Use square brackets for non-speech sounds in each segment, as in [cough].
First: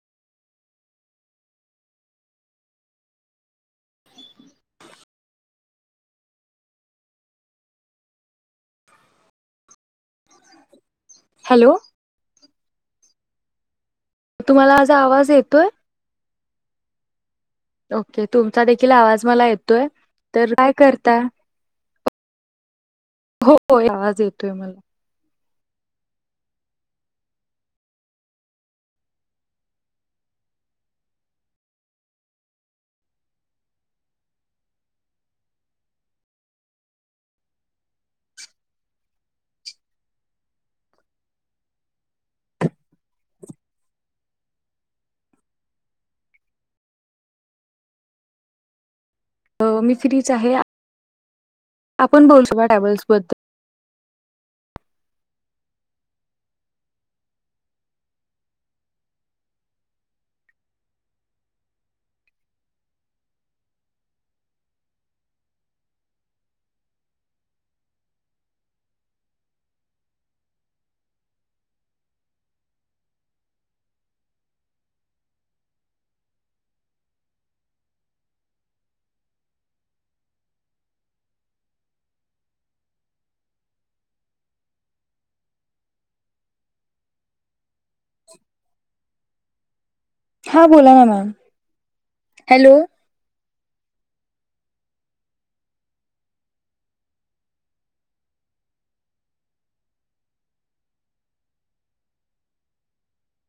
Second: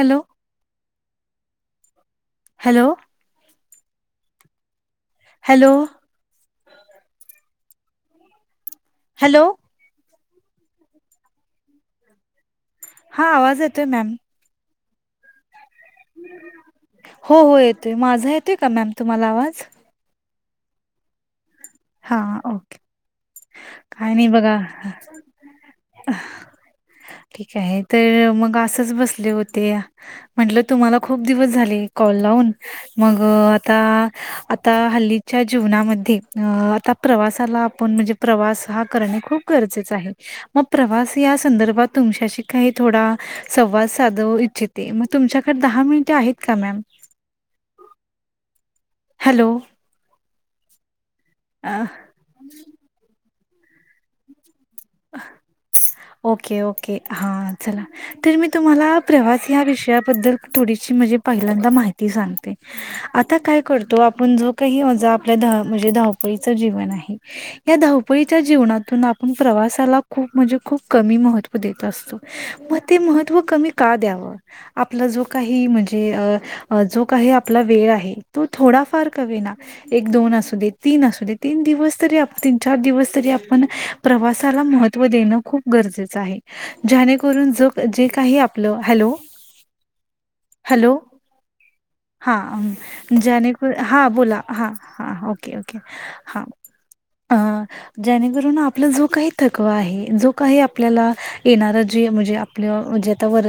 Hello. Hello. Hello. Hello. Hello. हा आवाज येतोय मॅम. तुम्हाला माजा आवाज येतोय? हो हो, ये ओके, तुमचा देखील आवाज मला येतोय. तर, काय करता? हा, ओके. हो हो काय आवाज नाही येतोय बघा. मला ठीक आहे. ते मग असंच बसले होते. म्हणलं, तुम्हाला खूप दिवस झाले, कॉल लावून. मग आता, आता हल्लीच्या जीवनामध्ये अ, आता प्रवासाला आपण म्हणजे प्रवास हा करणे खूप गरजेचं आहे. मग प्रवास या संदर्भात, तुमच्याशी काही थोडा संवाद साधू इच्छिते मग तुमच्याकडं दहा मिनिटं आहेत का मॅम? हॅलो! मी फ्रीच आहे अ. आपण बोल [unintelligible] बद्दल ओके ओके, हा, चला. तर मी तुम्हाला, प्रवास या विषयाबद्दल थोडीशी म्हणजे पहिल्यांदा माहिती सांगते. आता काय करतो आपण, जो काही रोजचं आपल्या म्हणजे धावपळीचं जीवन आहे, या धावपळीच्या जीवनातून आपण प्रवास त्याला खूप म्हणजे खूप कमी महत्त्व देत असतो. मग ते महत्त्व कमी का द्यावं? आपला जो काही म्हणजे अ अ जो काही आपला वेळ आहे, तो थोडाफार का होईना एक दोन असू दे, तीन असू दे, तीन दिवस तरी तीन चार दिवस तरी आपण प्रवास महत्व देणं खूप गरजेचं आहे. ज्याने करून जग जे काही आपलं, हॅलो! हा हॅलो, बोला ना मॅम हा हॅलो जाने कु हा बोला. हां हां, ओके, ओके हा. अं, जेणेकरून आपला जो काही थकवा आहे, जो काही आपल्याला येणारा, जे म्हणजे, आपलं म्हणजे, आता वर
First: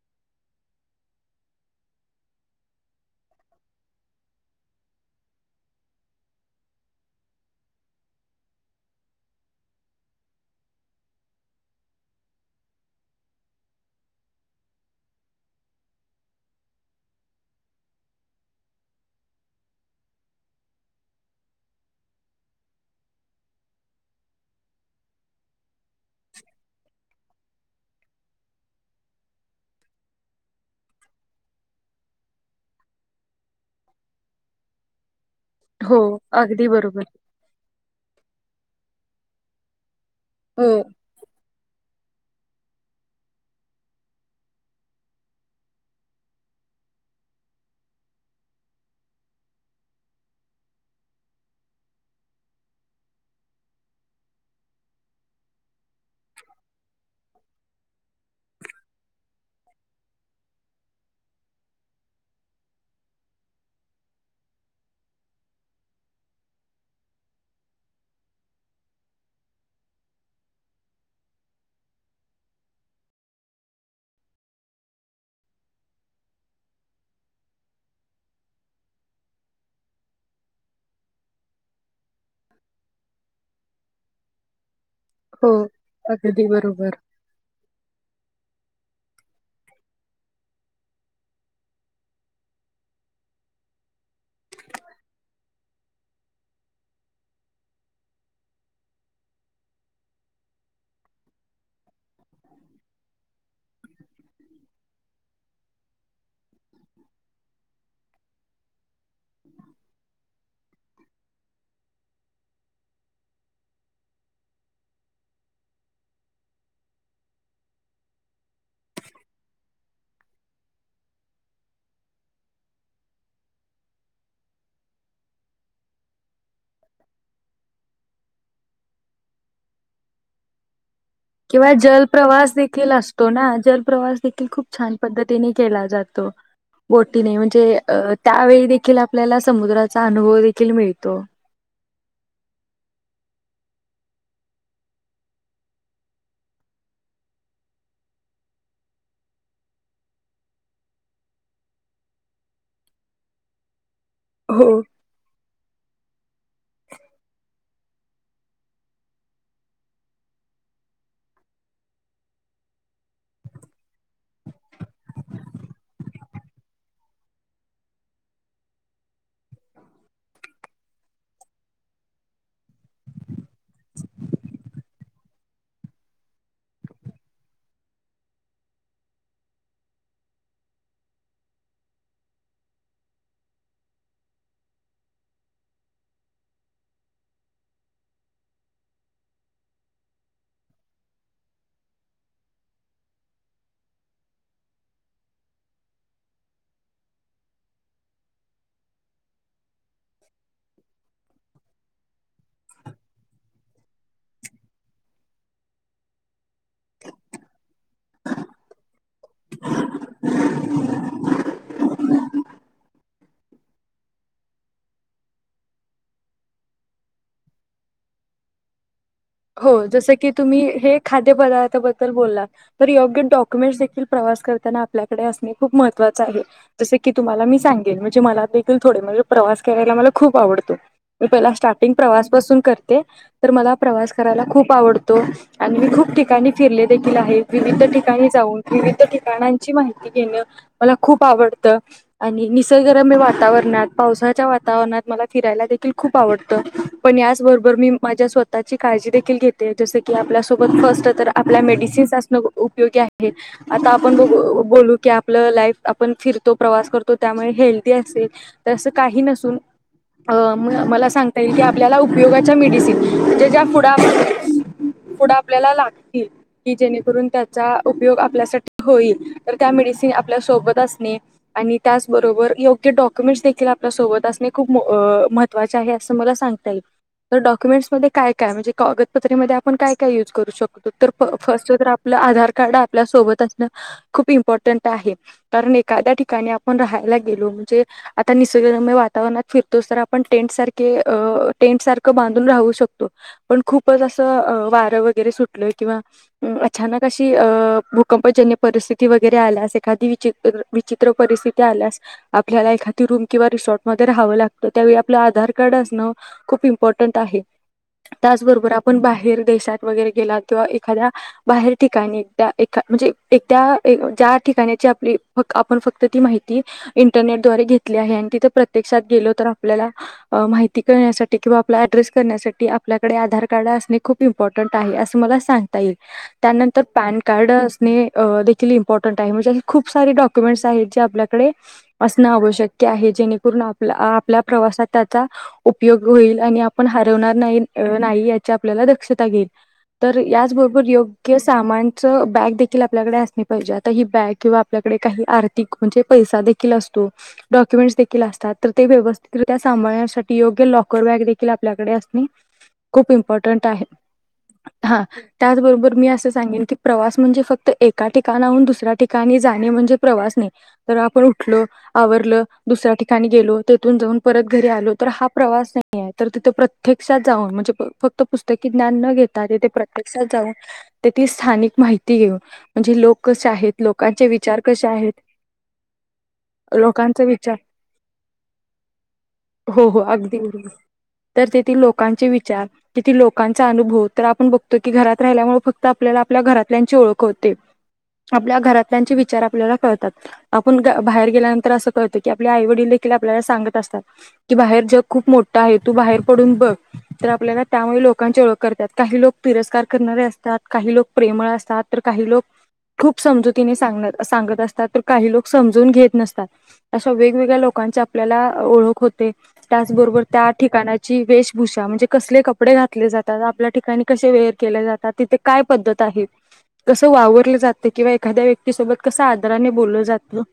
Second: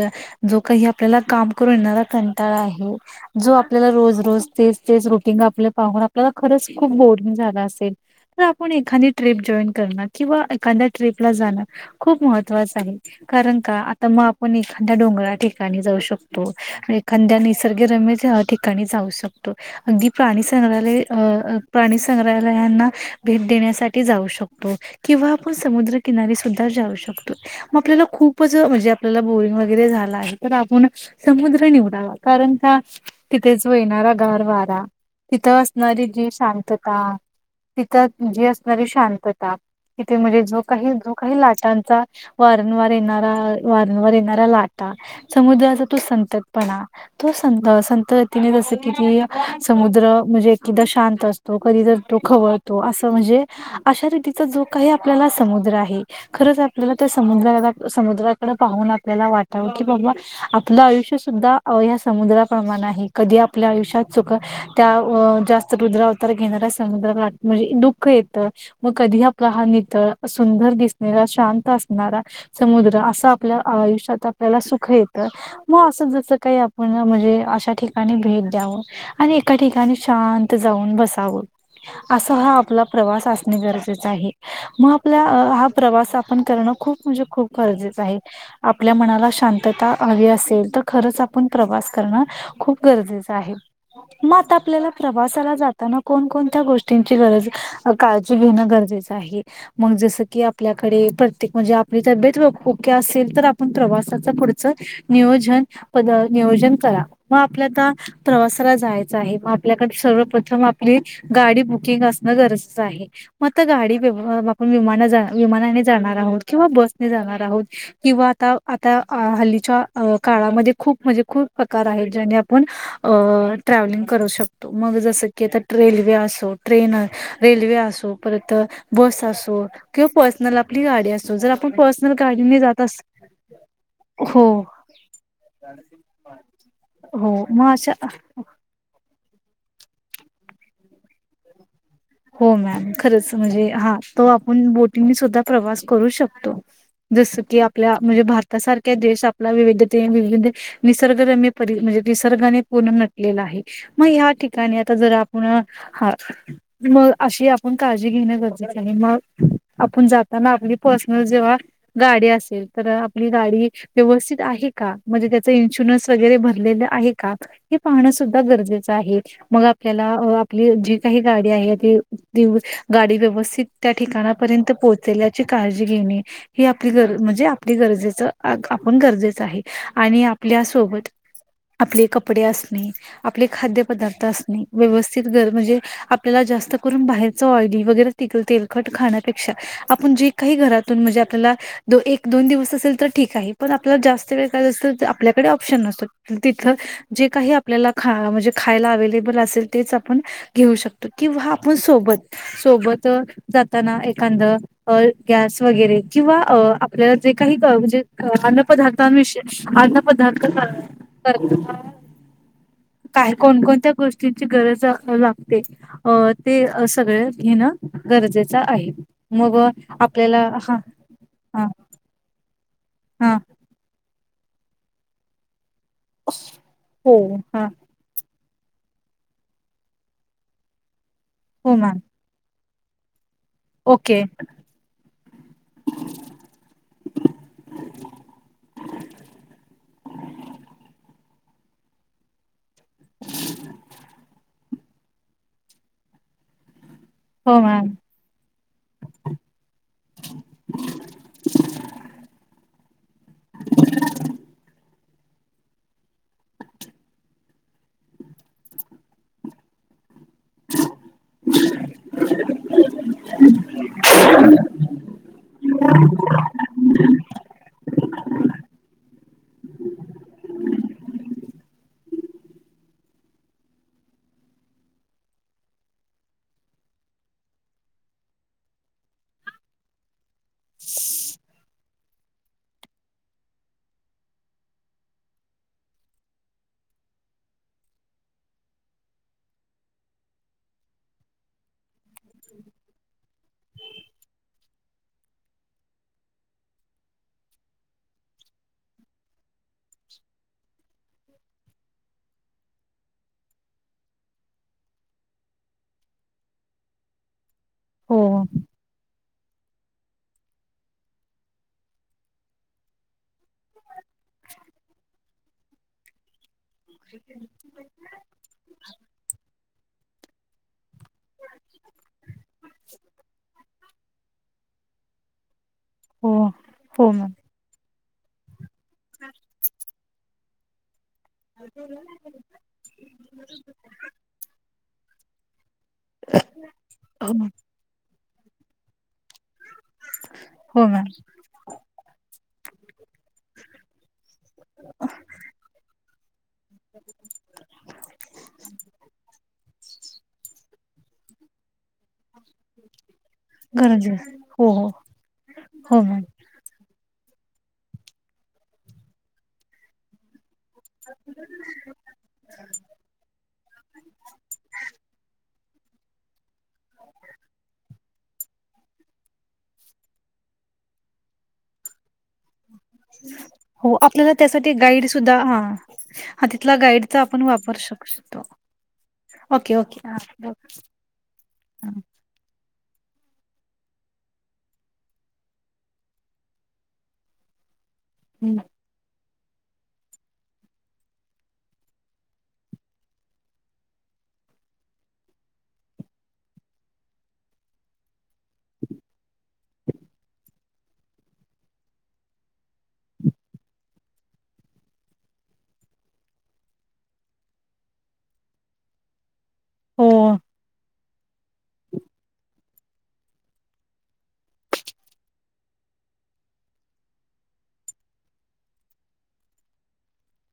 जो काही आपल्याला काम करून येणारा कंटाळा आहे, जो आपल्याला रोज रोज, तेच तेच रुटीन आपलं पाहून, आपल्याला खरंच खूप बोअरिंग झालं असेल तर आपण एखादी ट्रिप जॉईन करणं किंवा एखाद्या ट्रीपला जाणं खूप महत्वाचं आहे. कारण का आता मग आपण एखाद्या डोंगरा ठिकाणी जाऊ शकतो, एखाद्या निसर्गरम्य ठिकाणी जाऊ शकतो. अगदी प्राणी संग्रहालय अ प्राणी संग्रहालय यांना भेट देण्यासाठी जाऊ शकतो. किंवा आपण समुद्रकिनारी सुद्धा जाऊ शकतो. मग आपल्याला खूपच म्हणजे आपल्याला बोरिंग वगैरे झालं आहे तर आपण समुद्र निवडावा, कारण का तिथेच मिळणारा गार वारा, तिथं हो असणारी जी अगदी शांतता बरोबर तिथं जी असणारी शांतता तिथे म्हणजे जो हो काही, जो काही लाटांचा वारंवार येणारा, वारंवार येणाऱ्या लाटा, समुद्राचा तो संततपणा तो संत संतगतीने जसं की, की समुद्र म्हणजे एकदा शांत असतो. तो कधी तर तो खवळतो असं म्हणजे अशा रीतीचा जो काही आपल्याला समुद्र आहे, खरंच आपल्याला त्या समुद्राला, समुद्राकडे पाहून आपल्याला वाटावं की बाबा आपलं आयुष्य सुद्धा या समुद्राप्रमाणं आहे. कधी आपल्या आयुष्यात चुका त्या जास्त रुद्रावतार घेणाऱ्या समुद्रालाट म्हणजे दुःख येतं, मग कधी कहा नितळ सुंदर दिसणार शांत असणारा समुद्र असा आपल्या आयुष्यात आपल्याला सुख येतं. म असं जसं काही आपण म्हणजे अशा ठिकाणी भेट द्यावं. आणि एका ठिकाणी शांत जाऊन बसावं. असा हा आपला प्रवास असणे गरजेचं आहे. म आपला हो हा प्रवास आपण अगदी करणं बरोबर खूप म्हणजे खूप गरजेचं आहे. आपल्या मनाला शांतता हवी असेल तर खरंच आपण प्रवास करणं खूप गरजेचं आहे. म आता आपल्याला प्रवासाला जाताना कोणकोणत्या गोष्टींची गरज काळजी घेणं गरजेचं आहे. मग जसं की आपल्याकडे प्रत्येक म्हणजे आपली तब्येत ओके असेल तर आपण प्रवासाच पुढचं नियोजन पद नियोजन करा मग आपल्या आता प्रवासाला जायचं आहे म आपल्याकडे सर्वप्रथम आपली गाडी बुकिंग असणं गरजेचं आहे म आता गाडी विवा आपण विमान विमानाने जाणार आहोत किंवा बसने जाणार आहोत. किंवा आता आता हल्लीच्या अ काळामध्ये खूप म्हणजे खूप प्रकार आहेत ज्याने आपण अ ट्रॅव्हलिंग करू शकतो मग जस की आता रेल्वे असो ट्रेन रेल्वे असो परत बस असो किंवा पर्सनल आपली गाडी अस असो जर आपण किंवा पर्सनल जलप्रवास गाडीने जात देखील असतो ना जलप्रवास हो देखील खूप छान पद्धतीने केला जातो. हो बोटीने म्हणजे मग अशा अ त्यावेळी देखील आपल्याला समुद्राचा अनुभव देखील मिळतो. हो मॅम खरंच म्हणजे हा तो आपण बोटिने सुद्धा प्रवास करू शकतो. जसं की आपल्या म्हणजे भारतासारख्या देश आपला विविधते विविध निसर्ग रम्य परी म्हणजे निसर्गाने पुर्ण नट लेला आहे मग ह्या हो ठिकाणी आता जर आपण हा मग अशी आपण काळजी घेण गरजेचं आहे मग आपण जाताना आपली पर्सनल जेव्हा गाडी असेल तर आपली गाडी व्यवस्थित आहे का म्हणजे त्याच इन्शुरन्स वगैरे भरलेलं आहे का हे पाहणं सुद्धा गरजेचं आहे मग आपल्याला आपली जी काही गाडी आहे दिव दिव गाडी व्यवस्थित त्या ठिकाणापर्यंत पोहोचल्याची काळजी घेणे. हे आपली गर म्हणजे आपली गरजेचं आपण गरजेचं आहे आणि आपल्यासोबत आपले कपडे असणे. आपले खाद्य पदार्थ असणे व्यवस्थित गर म्हणजे आपल्याला जास्त त करून बाहेरच ऑइली वगैरे तिकल तेलकट खाण्यापेक्षा आपण जे काही घरातून म्हणजे आपल्याला दो एक दोन दिवस असेल तर ठीक आहे पण आपल्याला जास्त वेळ काय असेल तर आपल्याकडे ऑप्शन नसतो तिथलं जे काही आपल्याला खा म्हणजे खायला अवेलेबल असेल तेच आपण घेऊ शकतो किंवा पण सोबत सोबत जातना एखांद अअ गॅस वगैरे किंवा आपल्याला जे काही अ अन्न पदार्थांविष अन्न पदार्थ बाहेर कोणकोणत्या गोष्टींची गरज लागते अ ते अ सगळं घेणं गरजेचं आहे मग आपल्याला हा खाद्य हा पदार्थाबद्दल बोलला तर योग्य हा डॉक्युमेंट्स देखील प्रवास करताना आपल्याकडे असणे खूप महत्वाचं आहे जसं की हो तुम्हाला मी हा सांगेल म्हणजे मला ते थोड म्हणजे प्रवास करायला मला खूप आवडतो मी पहिला हो स्टार्टिंग मॅम प्रवास पासून करते- तर मला प्रवास ओके करायला खूप आवडतो. आणि मी खूप ठिकाणी फिरले देखील आहे, विविध ठिकाणी जाऊन, विविध ठिकाणांची माहिती घेणं मला खूप आवडतं. आणि निसर्गरम्य वातावरणात, पावसाच्या वातावरणात मला फिरायला देखील खूप आवडतं. पण हो याचबरोबर मॅम मी माझ्या स्वतःची काळजी देखील घेते, जसं की आपल्यासोबत फर्स्ट तर आपल्या मेडिसिन्स असण उपयोगी आहे. आता आपण बघु, बोलू की आप आपलं लाईफ आपण फिरतो प्रवास करतो, त्यामुळे हेल्दी असेलं त असं काही नसून अ मला सांगता येईल की आपल्याला उपयोगाच्या मेडिसिन म्हणजे ज्या पुढ आप, पुढं आपल्याला लागतील की जेणेकरून त्याचा उपयोग आपल्यासाठी होईल, तर त्या मेडिसिन आपल्या सोबत असणे आणि त्याचबरोबर योग्य डॉक्युमेंट्स देखील आपल्या सोबत असणे खूप अं मह त्त्वाचे आहे अस मला सगंता येईल, तर डॉक्युमेंट्स मध्ये काय काय म्हणजे कागदपत्रेमध्ये आपण काय काय यूज करू शकतो, तर फर्स्ट तर आपलं आधार कार्ड आप आपल्या सोबत असणं खूप इम्पॉर्टंट आहे. कारण एखाद्या ठिकाणी आपण राहायला गेलो म्हणजे आता निसर्गरम्य वातावरणात फिरतोच, तर आपण टेंट सारखे, टेंट सारखं बांधून राहू शकतो. पण खूपचं असं अं वारं वगैरे सुटलंय किंवा अचानक अशी अशी अं भूकंपजन्य परिस्थिती वगैरे आल्या असेल एखादी विचित, विचित्र परिस्थिती आल्यास आपल्याला एखादी ती, रूम किंवा रिसॉर्ट मध्ये राहावं लागतं त्यावेळी आपलं आधार कार्ड असणं खूप इम्पॉर्टंट आहे. हो त्याचबरोबर आपण बाहेर देशात वगैरे गेलात किंवा एखाद्या बाहेर ठिकाणी एकट्या एखाद्या म्हणजे एकट्या ज्या ठिकाण्याची आपली आपण फक्त ती माहि ती इंटरनेटद्वारे घेत ली आहे, आणि तिथं प्रत्यक्षात गेलो तर आपल्याला अं माहिती कळण्यासाठी किंवा आपला एड्रेस कळण्यासाठी साठी आपल्याकडे आधार कार्ड असणे खूप इम्पॉर्टंटं आहे, असं मला सांग ता येईल हो त्यानंतर हो पॅन मॅम कार्ड असने अं देखीलं इम्पॉर्टंटं आहे, म्हणजे खूप सारे डॉक्यु डॉक्युमेंट्स साईडचे आपल्याकडे आसणे आवशक्य आहे जेणे करुन आपल्या आप आपल्या प्रवासात त्याचा उपयोग होईल, आणि आपण हरवणार हो अं नाही याची आपल्याला दक्षता घेईलं तर याचं बरोबर हो मॅम योग्य स सामान च बॅग देख देखील आपल्याकडे असली पाहिजे, आता ही बॅग किंवा आपल्याकडे काही आर्थिक म्हणजे पैसा देखील असतो डॉक्युमेंट्स देखील असतात, तर ते व्यवस्थितरित्या सांभाळण्यासाठी योग्य लॉकर बॅग देखील आपल्याकडे असणे खूप इम्पॉर्टंट आहे गरजे हो हो हा, त्याचबरोबर हो मी मॅम असं सांगेन की प्रवास म्हणजे फक्त एका ठिकाणाहून दुसऱ्या ठिकाणी जाणे म्हणजे प्रवास नाही. तर आपण उठलो आवरलं दुसऱ्या ठिकाणी गेलो तेथून जाऊन परत घरी आलो, तर हा प्रवास नाही आहे तर तिथे प्रत्य प्रत्यक्षात जाऊन म्हणजे फक्त पुस्तकी ज्ञान न घेता तेथे प्रत्यक्षात जाऊन तेथिलं स्थानिक माहिती घेऊन म्हणजे लोक कसे आहेत हो लोकांचे आपल्याला विचार त्यासाठी कसे गाईड आहेत सुद्धा हा, हा तिथंला गाईडचा लोकांचा आपण विचार वापर शक शकतो ओके, हो हो ओके हा अगदी बरोबर तर तेथील लोकांचे विचार किती लोकांचा अनुभव तर आपण बघतो की घरात राहिल्यामुळे फक्त आपल्याला आपल्या घरातल्यांची ओळख होते. [inaudible] आपल्या घरातल्यांचे विचार आपल्याला कळतात. आपण गा बाहेर गेल्यानंतर असं कळतं की आपले आई वडील देखील आपल्याला सांगत असतात. की बाहेर जग खूप मोठ आहे, तू बाहेर पडून बघ. तर आपल्याला त्यामुळे लोकांची ओळख करतात. काही लोक तिरस्कार करणारे असतात, काही लोक प्रेमळ असतात. तर काही लोक खूप समजुतीने सांग सांगत असतात तर काही लोक समजून घेत नसतात. अशा वेगवेगळ्या लोकांची आपल्याला ओळख होते. हो त्याचबरोबर त्या ठिकाणा ची वेशभूषा, म्हणजे कसले कपडे घातले जातात? आपल्या ठिकाणी कसे वेअर केले जातात? तिथे काय पद्धत आहे? कसं वावरलं जातं किंवा एखाद्या व्यक्तीसोबत कसं आदराने बोललं जातं,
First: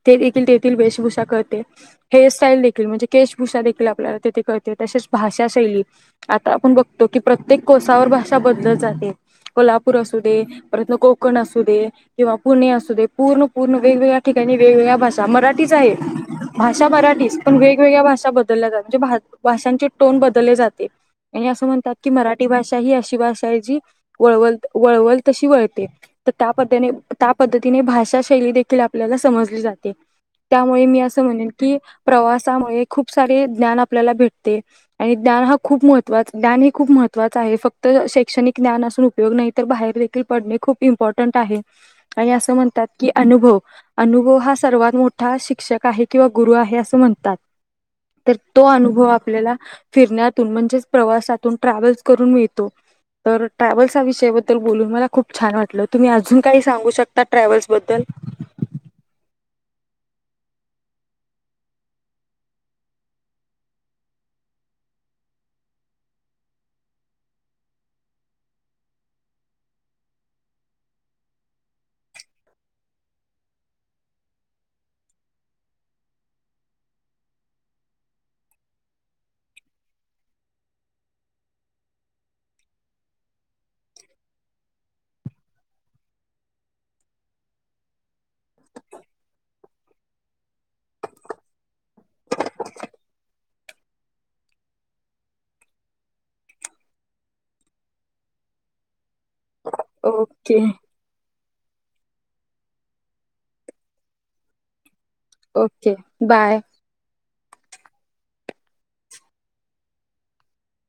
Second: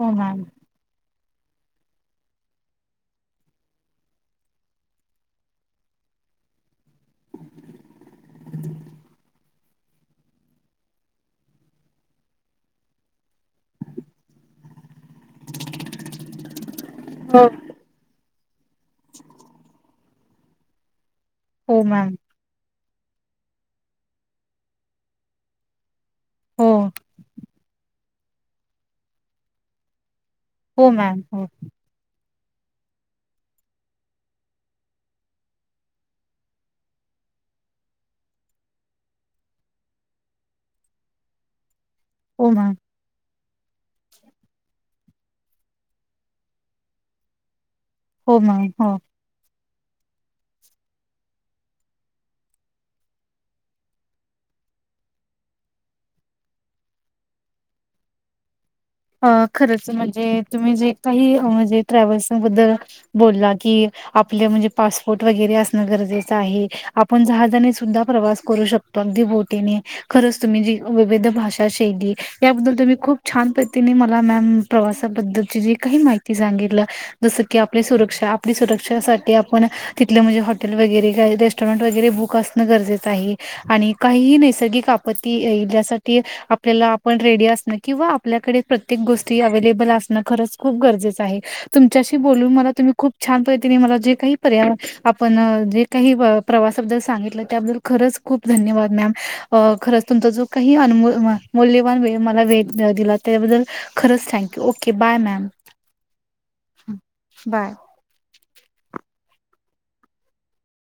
हो ते मॅम देखील तेथील वेशभूषा कळते. हेअरस्टाईल देखील म्हणजे केशभूषा देखील आपल्याला तेथे कळते. तसेच भाषा शैली, आता आपण बघतो की प्रत्येक कोसावर भाषा बदलत जाते. कोल्हापूर असू दे परत न कोकण असू दे. किंवा पुणे असू दे. पूर्ण पूर्ण वेगवेगळ्या ठिकाणी वेगवेगळ्या भाषा मराठीच आहे, भाषा मराठीच. हो पण वेगवेगळ्या भाषा बदलल्या जात म्हणजे भाषांचे टोन बदलले जाते. म्ह अस हो म्हणतात की मॅम मराठी ठी भाषा ही अशी भाषा आहे जी वळवल वळवल तशी वळते. तर त्या हो पद्धतीने त्या पद्धतीने भाषा शैली देखील आपल्याला समजली जाते. त्यामुळे हो मी मॅम असं हो म्हणेन की, प्रवासामुळे खूप सारे ज्ञान आपल्याला भेटते. आणि ज्ञान हा खूप महत्वा ज्ञान ह खूप महत्वाच आहे. फक्त शैक्षणिक ज्ञान असून पयोग नाही. तर बाहेर देखील पडणे खूप इम्पॉर्टंट आहे. आणि हो असं मॅम म्हणतात की अनुभव अनुभव हा सर्वात मोठा शिक्षक आहे किंवा गुरु आहे असं म्हणतात. तर हो तो मॅम हो अनुभव आपल्याला फिरण्यातून म्हणजेच प्रवासातून ट्रॅव्हल्स करून मिळतो. तर ट्रॅव्हल्स हा विषयाबद्दल बोलून मला खूप छान वाटलं. तुम्ही अजून काही सांगू शकता ट्रॅव्हल्स बद्दल? अ खरंच म्हणजे तुम्ही जे काही म्हणजे ट्रॅव्हल्स बद्दल बोलला की, आपले म्हणजे पासपोर्ट वगैरे असणं गरजेचं आहे. आपण जहाजणी सुद्धा प्रवास करू शकतो. अगदी बोटीने, खरंच तुम्ही जी विविध भाषा शैली याबद्दल तुम्ही खूप छान तिने मला मॅम प्रवासाबद्दलची जी काही माहिती सांगितलं जसं की आपली सुरक्षा. आपली सुरक्षेसाठी आपण तिथलं म्हणजे हॉटेल वगैरे काय रेस्टॉरंट वगैरे बुक असणं गरजेचं आहे. आणि काहीही नैसर्गिक आपत्ती येइल यासाठी आपल्याला आपण रेडी असणं, किंवा आपल्याकडे प्रत्येक गोष्टी अवेलेबल असणं खरच खूप गरजेचं आहे. तुमच्याशी बोलून मला तुम्ही खूप छान पद्धतीने मला जे काही पर्यायवर आपण जे काही प्रवासाबद्दल सांगितलं, त्याबद्दल खरंच खूप धन्यवाद मॅम! अ खरंच तुमचा जो ओके काही अन मूल्यवान वेळ मला वेळ दिला त्याबद्दल खरंच thank you. Okay, bye ma'am. Okay bye bye